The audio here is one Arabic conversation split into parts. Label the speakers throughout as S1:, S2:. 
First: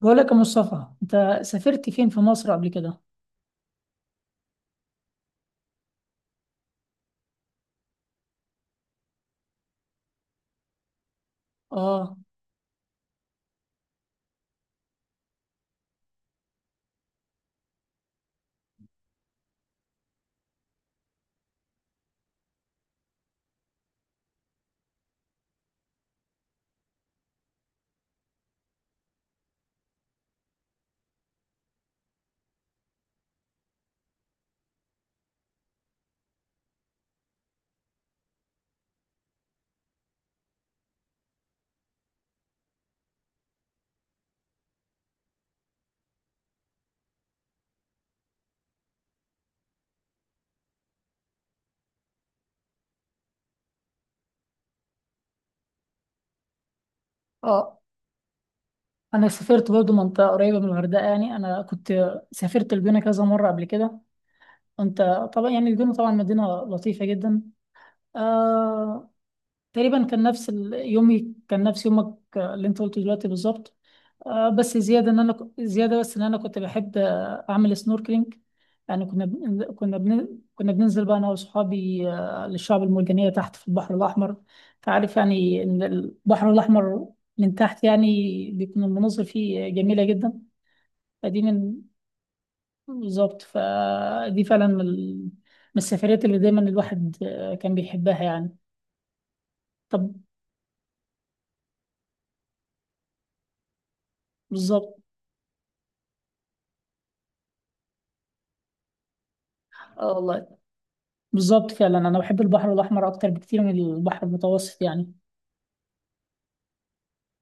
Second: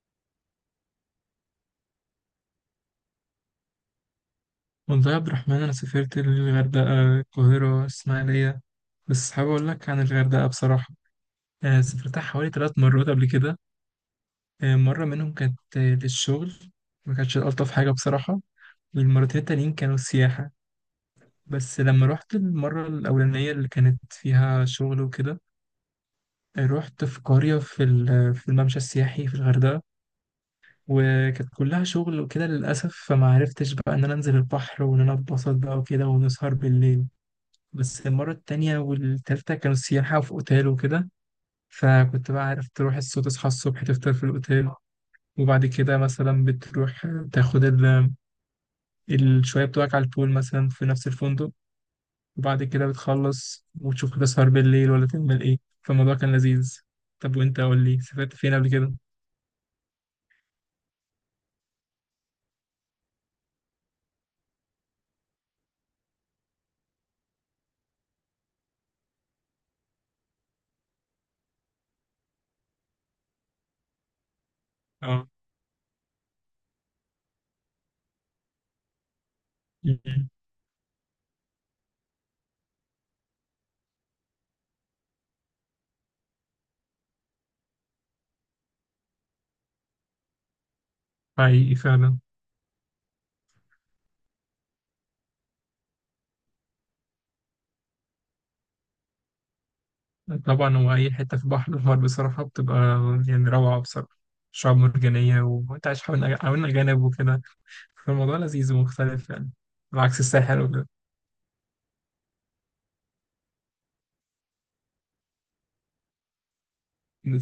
S1: بقول لك يا مصطفى، انت سافرت فين في مصر قبل كده؟
S2: والله يا عبد الرحمن، أنا سافرت للغردقة، القاهرة، الإسماعيلية. بس حابب أقول لك عن الغردقة بصراحة.
S1: اه
S2: سافرتها حوالي 3 مرات قبل كده. مرة منهم كانت للشغل. ما كانتش ألطف حاجة بصراحة. والمرتين التانيين كانوا سياحة. بس لما رحت المرة الأولانية اللي كانت فيها شغل وكده، رحت في قرية في الممشى السياحي في الغردقة. وكانت كلها شغل وكده للأسف، فما عرفتش بقى إن أنا أنزل البحر وإن أنا أتبسط بقى وكده ونسهر بالليل. بس المرة التانية والتالتة كانوا سياحة في أوتيل وكده. فكنت بقى عارف تروح الصبح، تصحى الصبح، تفطر في الأوتيل، وبعد كده مثلا بتروح تاخد الشوية بتوعك على البول مثلا في نفس الفندق. وبعد كده بتخلص وتشوف هتسهر بالليل ولا تعمل إيه. فالموضوع كان لذيذ. طب وأنت قول
S1: اه،
S2: لي، سافرت فين قبل كده؟
S1: انا سافرت برضو منطقه قريبه من الغردقه. يعني انا كنت سافرت الجونه كذا مره قبل كده. انت طبعا، يعني الجونه طبعا مدينه لطيفه جدا. آه تقريبا كان نفس يومي، كان نفس يومك، اللي انت قلته دلوقتي بالظبط. بس زياده ان
S2: اه.
S1: زياده بس ان انا كنت بحب، اعمل سنوركلينج. يعني
S2: م.
S1: كنا بننزل بقى انا واصحابي، للشعب المرجانيه تحت في البحر الاحمر. تعرف يعني ان البحر الاحمر من تحت يعني بيكون المناظر فيه جميله جدا. فدي
S2: حقيقي
S1: من
S2: فعلا.
S1: بالظبط، فدي فعلا من من السفريات اللي دايما الواحد، كان بيحبها يعني. طب.
S2: طبعا هو أي حتة في بحر الغرب بصراحة بتبقى يعني روعة بصراحة. شعاب
S1: بالظبط.
S2: مرجانية وأنت عايش حوالين حوالين أجانب وكده. فالموضوع لذيذ ومختلف يعني، على
S1: اه
S2: عكس
S1: والله،
S2: الساحل وكده.
S1: بالظبط فعلا. انا بحب البحر الاحمر اكتر بكتير من البحر المتوسط يعني.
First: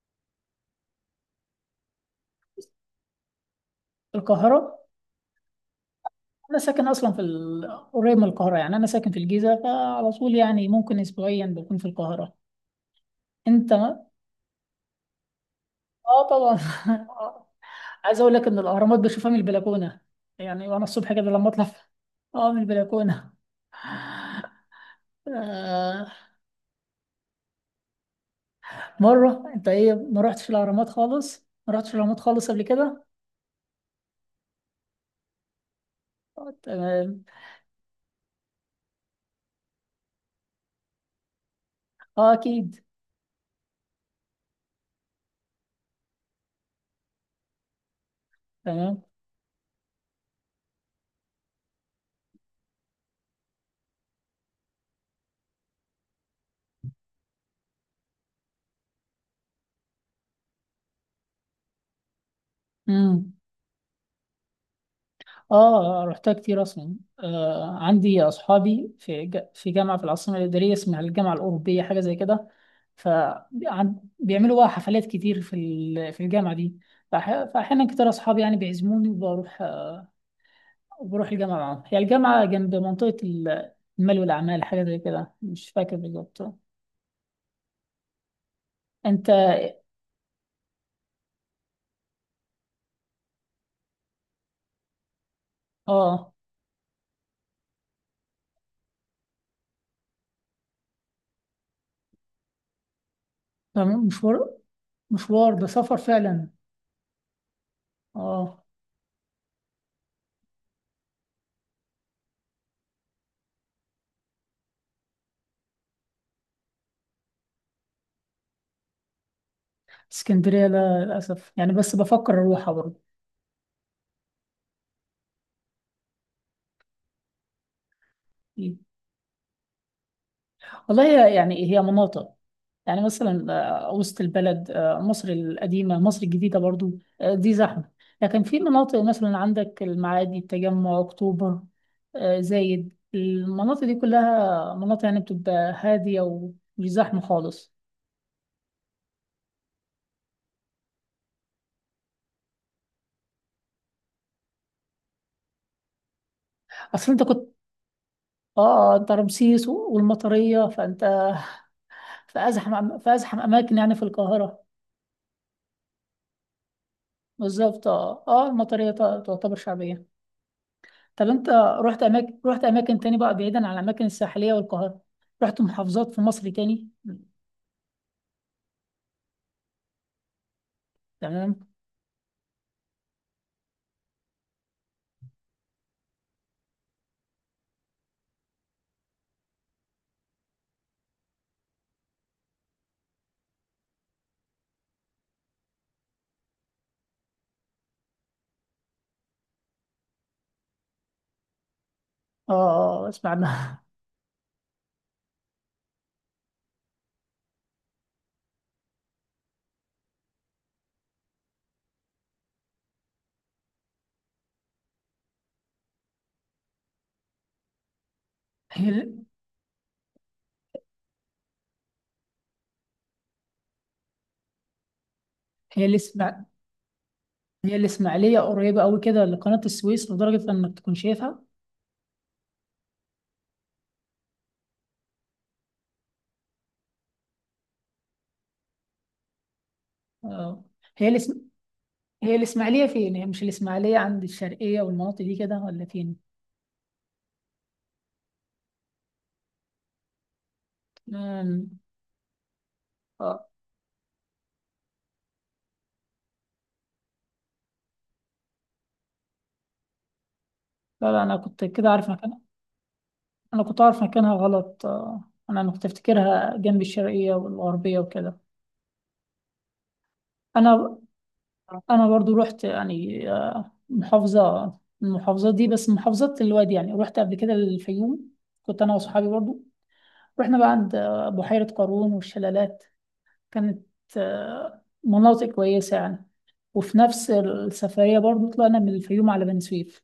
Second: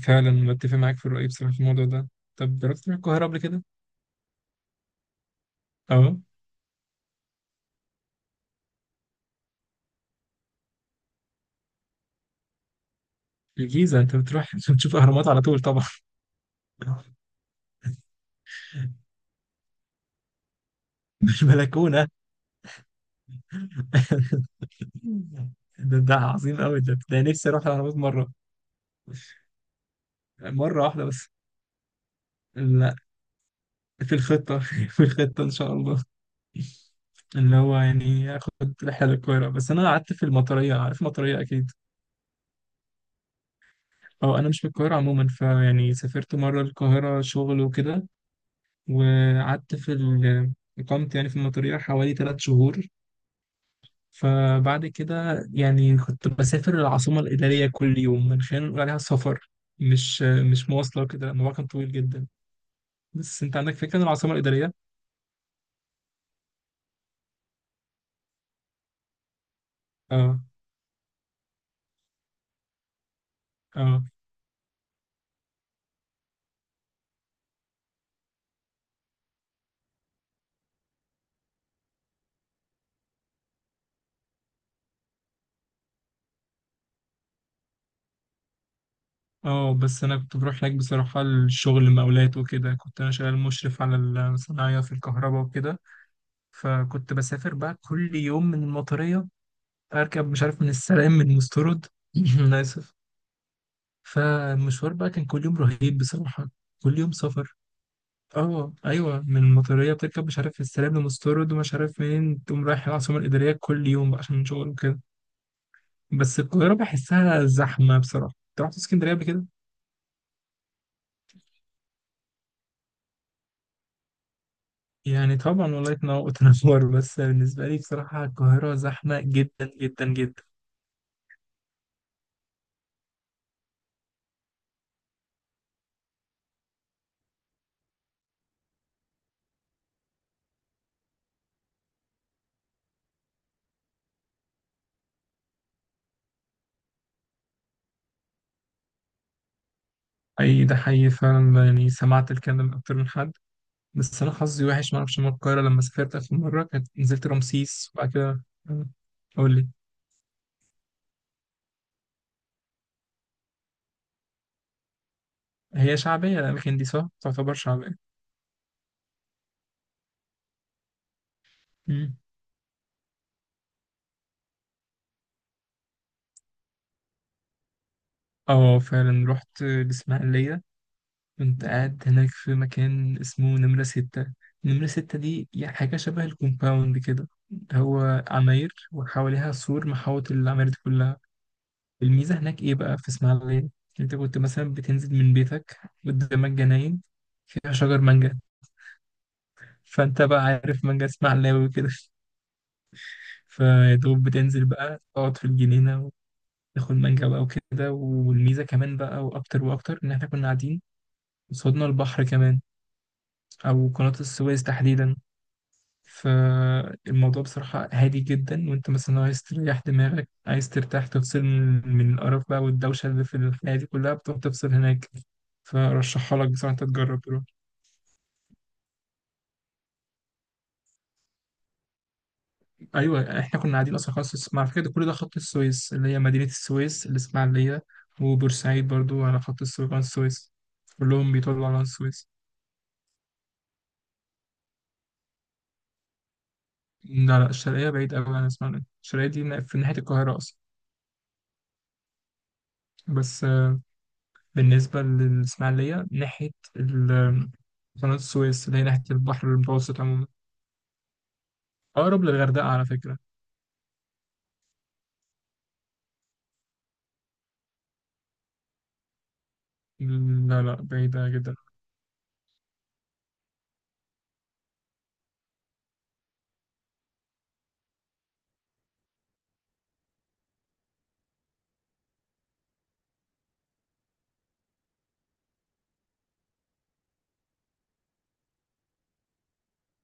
S2: فعلا متفق معاك في الرأي بصراحة في الموضوع ده. طب تروح القاهرة قبل كده؟
S1: القاهره؟
S2: اه.
S1: انا ساكن اصلا في قريب من القاهره. يعني انا ساكن في الجيزه، فعلى طول يعني ممكن اسبوعيا بكون في القاهره. انت؟
S2: الجيزة انت بتروح عشان تشوف اهرامات على طول طبعا.
S1: اه طبعا. عايز اقول لك ان الاهرامات بشوفها من البلكونه، يعني وانا الصبح كده
S2: مش
S1: لما اطلع.
S2: بلكونة.
S1: اه، من البلكونه.
S2: ده,
S1: آه،
S2: ده عظيم قوي. ده نفسي اروح الاهرامات مرة.
S1: مره. انت ايه، ما رحتش
S2: مرة
S1: الاهرامات
S2: واحدة بس.
S1: خالص؟ ما رحتش الاهرامات خالص قبل
S2: لا،
S1: كده؟
S2: في الخطة في الخطة ان شاء الله.
S1: تمام.
S2: اللي هو يعني اخد رحلة للقاهرة، بس انا قعدت في المطرية. عارف المطرية اكيد.
S1: اه اكيد.
S2: اه، انا مش من القاهره عموما، فيعني سافرت مره القاهره شغل وكده.
S1: تمام.
S2: وقعدت اقامت يعني في المطريه حوالي 3 شهور. فبعد كده يعني كنت بسافر العاصمه الاداريه كل يوم، من خلال نقول عليها سفر. مش مش مواصله وكده، لأن الموضوع كان طويل جدا.
S1: مم.
S2: بس انت عندك فكره عن العاصمه الاداريه؟
S1: اه رحتها كتير اصلا. آه عندي اصحابي في في جامعه في العاصمه
S2: اه،
S1: الاداريه اسمها الجامعه الاوروبيه، حاجه زي كده.
S2: اه،
S1: فبيعملوا بقى حفلات كتير في في الجامعه دي. فاحيانا كتير اصحابي يعني بيعزموني وبروح، وبروح الجامعه معاهم. هي الجامعه جنب منطقه المال والاعمال، حاجه زي كده، مش فاكر بالظبط. انت؟
S2: اه. بس انا كنت بروح هناك بصراحه، الشغل مقاولات وكده. كنت انا شغال مشرف على الصناعيه في الكهرباء وكده.
S1: اه.
S2: فكنت بسافر بقى كل يوم من المطرية، اركب مش عارف من السلام من مسترد. انا اسف.
S1: مشوار.
S2: فالمشوار بقى كان كل
S1: مشوار
S2: يوم
S1: ده سفر
S2: رهيب بصراحه.
S1: فعلا.
S2: كل يوم سفر.
S1: اه.
S2: اه، ايوه. من المطريه بتركب مش عارف السلام لمسترد ومش عارف منين، تقوم رايح العاصمه الاداريه كل يوم بقى عشان شغل وكده. بس القاهره بحسها زحمه بصراحه. انت رحت اسكندريه قبل كده؟
S1: اسكندريه لا للاسف، يعني بس بفكر اروحها برضه.
S2: يعني طبعا، والله تنور تنور. بس بالنسبه لي بصراحه القاهره زحمه جدا جدا جدا.
S1: والله، يعني هي مناطق. يعني مثلا، وسط البلد، مصر القديمة، مصر الجديدة برضو، دي زحمة. لكن في مناطق مثلا، عندك المعادي، التجمع، أكتوبر، زايد، المناطق دي كلها مناطق يعني بتبقى هادية ومش زحمة خالص.
S2: اي، ده حقيقي فعلا، يعني سمعت الكلام ده من اكتر من حد. بس انا حظي وحش، ما اعرفش من القاهره، لما سافرت اخر مره كانت
S1: أصل أنت
S2: نزلت
S1: كنت،
S2: رمسيس وبعد كده آه،
S1: أنت
S2: قول لي،
S1: رمسيس والمطرية، فأنت في أزحم أماكن يعني في القاهرة.
S2: هي شعبيه الاماكن دي؟ صح، تعتبر
S1: بالظبط.
S2: شعبيه.
S1: المطرية تعتبر شعبية. طب انت
S2: مم.
S1: رحت اماكن تاني بقى، بعيدا عن الاماكن الساحليه والقاهره؟ رحت محافظات في مصر تاني؟
S2: اه، فعلا رحت الاسماعيليه.
S1: تمام.
S2: كنت قاعد هناك في مكان اسمه نمره ستة. نمره ستة دي يعني حاجه شبه الكومباوند كده. هو عماير وحواليها سور محاوط العماير دي كلها. الميزه هناك ايه بقى في اسماعيليه؟ انت كنت مثلا بتنزل من بيتك، قدامك جناين فيها شجر مانجا، فانت بقى عارف مانجا اسمها علاوي وكده.
S1: اه اسمع عنها.
S2: فيا دوب بتنزل بقى تقعد في الجنينة، وتاخد مانجا بقى وكده. والميزة كمان بقى وأكتر وأكتر إن إحنا كنا قاعدين قصادنا البحر كمان، أو قناة السويس تحديدا. فالموضوع بصراحة هادي جدا، وأنت
S1: هي
S2: مثلا عايز تريح دماغك، عايز ترتاح، تفصل من القرف بقى والدوشة اللي في الحياة دي كلها، بتروح تفصل هناك.
S1: هي
S2: فرشحها
S1: الاسماع
S2: لك بصراحة، أنت تجرب.
S1: هي الاسماعيليه قريبه قوي كده لقناه السويس، لدرجه انك تكون شايفها؟
S2: ايوه، احنا كنا قاعدين اصلا خلاص مع فكره، كل ده خط السويس اللي هي مدينه السويس، الاسماعيليه، وبورسعيد برضو على خط السويس، قناه السويس.
S1: اه. هي
S2: كلهم
S1: الاسم
S2: بيطلعوا على قناه السويس.
S1: هي الاسماعيليه فين؟ هي مش الاسماعيليه عند الشرقيه والمناطق دي كده، ولا فين؟
S2: لا، لا، الشرقيه بعيد قوي عن الاسماعيليه. الشرقيه دي في ناحيه القاهره اصلا.
S1: امم، اه،
S2: بس بالنسبه للاسماعيليه، ناحيه ال- قناه السويس، اللي هي ناحيه البحر المتوسط عموما.
S1: لا لا، انا كنت كده عارف
S2: اقرب
S1: مكانها.
S2: للغردقه على فكره.
S1: انا كنت عارف مكانها غلط. اه انا، كنت افتكرها جنب الشرقيه والغربيه وكده.
S2: لا، لا،
S1: انا
S2: بعيده جدا.
S1: انا برضو رحت، يعني، محافظه من المحافظات دي، بس محافظات الوادي. يعني رحت قبل كده الفيوم، كنت انا وصحابي برضو. رحنا بقى عند، بحيره قارون والشلالات. كانت، مناطق كويسه يعني. وفي نفس السفريه برضو طلعنا من الفيوم على بني سويف.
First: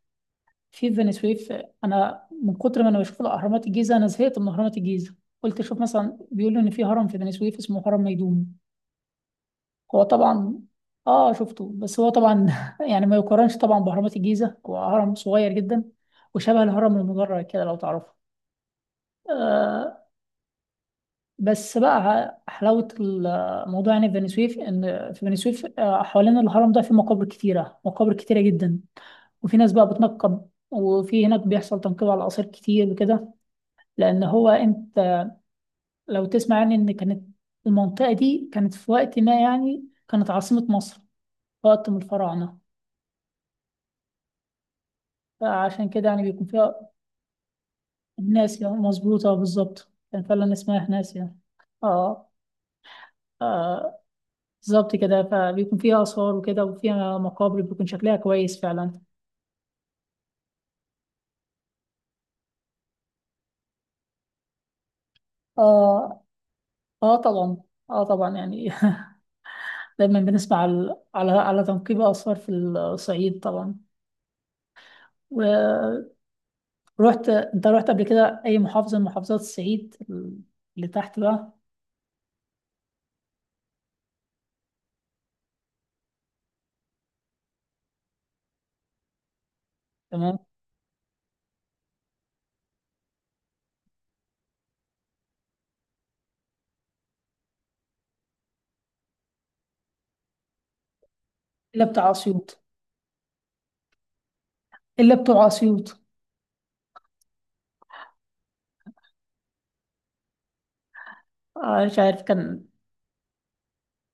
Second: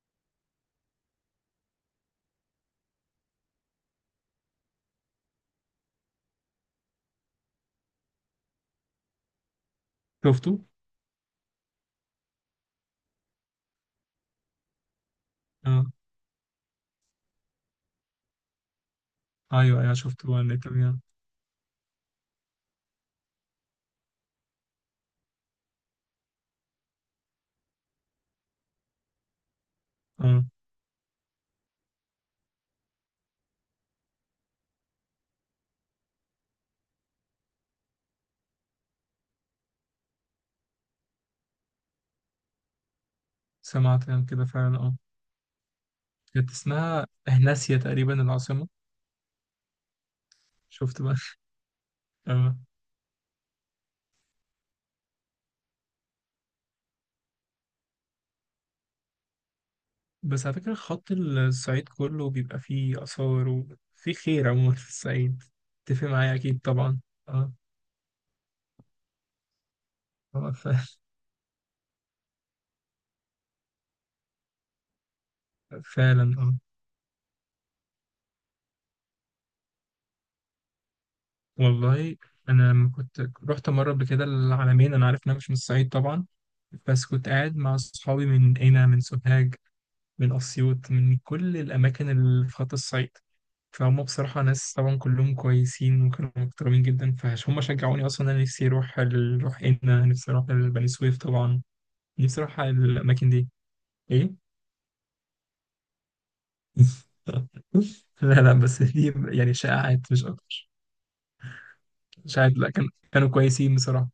S1: في بني سويف، انا من كتر ما انا بشوف الاهرامات الجيزه، انا زهقت من اهرامات الجيزه. قلت اشوف مثلا، بيقولوا ان في هرم في بني سويف اسمه هرم ميدوم. هو
S2: شفته؟
S1: طبعا. اه شفته. بس هو طبعا يعني ما يقارنش طبعا بأهرامات الجيزة، هو هرم صغير جدا.
S2: اه،
S1: وشبه الهرم المدرج كده لو تعرفه.
S2: ايوه، ايوه،
S1: آه.
S2: شفته على النت.
S1: بس بقى حلاوة الموضوع يعني في بني سويف، إن في بني سويف آه حوالين الهرم ده في مقابر كتيرة، مقابر كتيرة جدا. وفي ناس بقى
S2: اه،
S1: بتنقب، وفي هناك بيحصل تنقيب على الآثار كتير وكده. لأن هو، أنت لو تسمع يعني، إن كانت المنطقة دي كانت في وقت ما يعني كانت عاصمة مصر، في وقت من الفراعنة.
S2: سمعت عن كده فعلا. اه،
S1: فعشان كده يعني بيكون
S2: كانت
S1: فيها.
S2: اسمها هناسيا تقريبا العاصمة.
S1: ناسية. مظبوطة بالظبط، كان فعلا اسمها
S2: شفت بقى؟
S1: ناسية. اه.
S2: اه.
S1: آه، بالظبط كده. فبيكون فيها آثار وكده، وفيها مقابر بيكون شكلها كويس فعلا.
S2: بس على فكرة خط الصعيد كله بيبقى فيه آثار وفيه خير عموما في الصعيد. تتفق
S1: اه.
S2: معايا أكيد طبعا.
S1: اه
S2: اه،
S1: طبعا. اه طبعا يعني. دايما
S2: اه،
S1: بنسمع على على تنقيب آثار في الصعيد طبعا. ورحت.
S2: فعلا. اه،
S1: انت رحت قبل كده أي محافظة من محافظات الصعيد اللي تحت بقى؟
S2: والله أنا لما كنت رحت مرة قبل كده العلمين، أنا عارف إن أنا مش من الصعيد طبعا. بس كنت قاعد مع أصحابي من هنا، من سوهاج، من
S1: تمام.
S2: أسيوط، من كل الأماكن اللي في خط الصعيد. فهم بصراحة ناس طبعا كلهم كويسين وكانوا محترمين جدا. فهم شجعوني أصلا أنا. نفسي أروح أروح هنا. نفسي أروح البني سويف طبعا.
S1: إلا بتاع
S2: نفسي أروح
S1: أسيوط.
S2: على الأماكن دي. إيه؟
S1: إلا بتوع أسيوط.
S2: لا، لا، بس دي يعني شائعات مش أكتر.
S1: آه مش عارف
S2: شائعات،
S1: كان.
S2: لا، كانوا كويسين بصراحة.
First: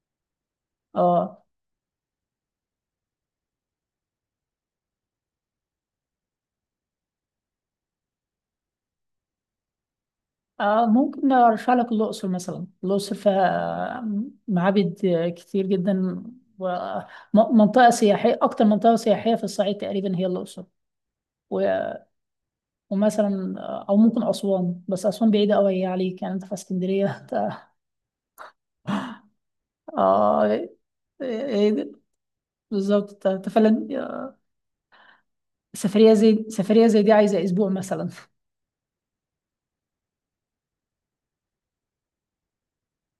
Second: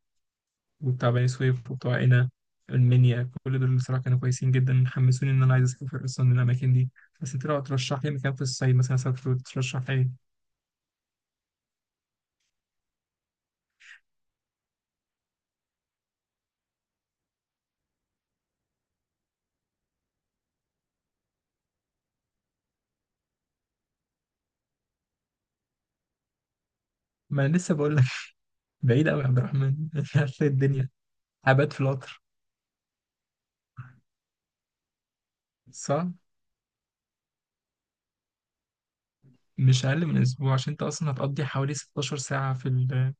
S2: وبتاع بني
S1: اه.
S2: سويف وبتوع هنا المنيا، كل دول بصراحة كانوا كويسين جدا. حمسوني إن أنا عايز أسافر أصلا الأماكن دي. بس أنت لو ترشح لي مكان في الصعيد مثلا أسافر، وترشح لي.
S1: آه ممكن أرشح لك الأقصر مثلا. الأقصر فيها، آه، معابد كتير جدا. ومنطقة سياحية، أكتر منطقة سياحية في الصعيد تقريبا هي الأقصر. و- ومثلا، أو ممكن أسوان، بس أسوان بعيدة أوي هي عليك يعني. أنت في اسكندرية.
S2: ما انا لسه بقول لك. بعيد قوي يا عبد الرحمن. مش عارف
S1: آه
S2: إيه
S1: إيه-
S2: الدنيا، هبات في
S1: إيه.
S2: القطر.
S1: بالظبط. أنت أنت فعلا،
S2: صح،
S1: سفرية زي دي عايزة أسبوع مثلا.
S2: مش اقل من اسبوع. عشان انت اصلا هتقضي حوالي 16 ساعه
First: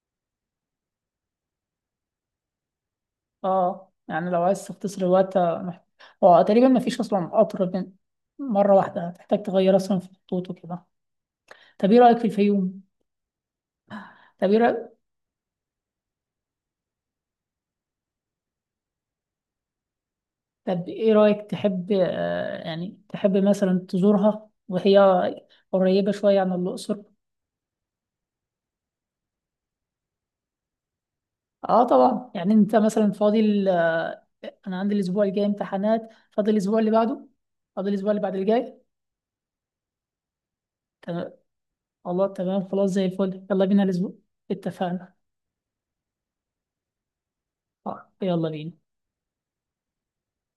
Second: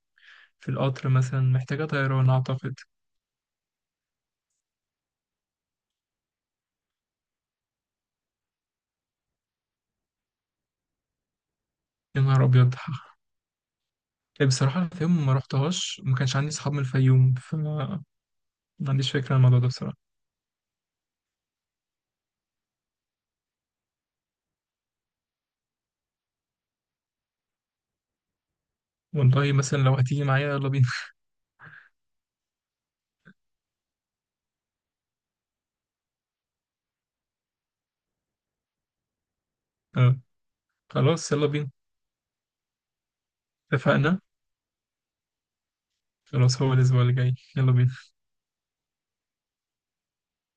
S2: في القطر مثلا، محتاجه طيران اعتقد.
S1: أه يعني لو عايز تختصر الوقت، هو تقريبا مفيش أصلا مرة واحدة، هتحتاج تغير أصلا في الخطوط وكده. طب ايه رأيك
S2: يا
S1: في
S2: نهار ابيض.
S1: الفيوم؟ طب ايه رأيك
S2: بصراحه الفيوم ما رحتهاش، وما كانش عندي اصحاب من الفيوم، فما عنديش فكره عن الموضوع ده بصراحه.
S1: طب ايه رأيك، تحب، يعني تحب مثلا تزورها؟ وهي قريبة شوية عن الأقصر.
S2: والله مثلا لو هتيجي معايا يلا بينا.
S1: اه طبعا يعني. انت مثلا فاضل، انا عندي الاسبوع الجاي امتحانات، فاضل الاسبوع اللي بعده، فاضل الاسبوع اللي بعد الجاي.
S2: آه، خلاص،
S1: تمام.
S2: يلا بينا.
S1: الله، تمام، خلاص زي الفل، يلا بينا الاسبوع.
S2: اتفقنا.
S1: اتفقنا.
S2: خلاص، هو الاسبوع اللي جاي يلا بينا.
S1: يلا بينا.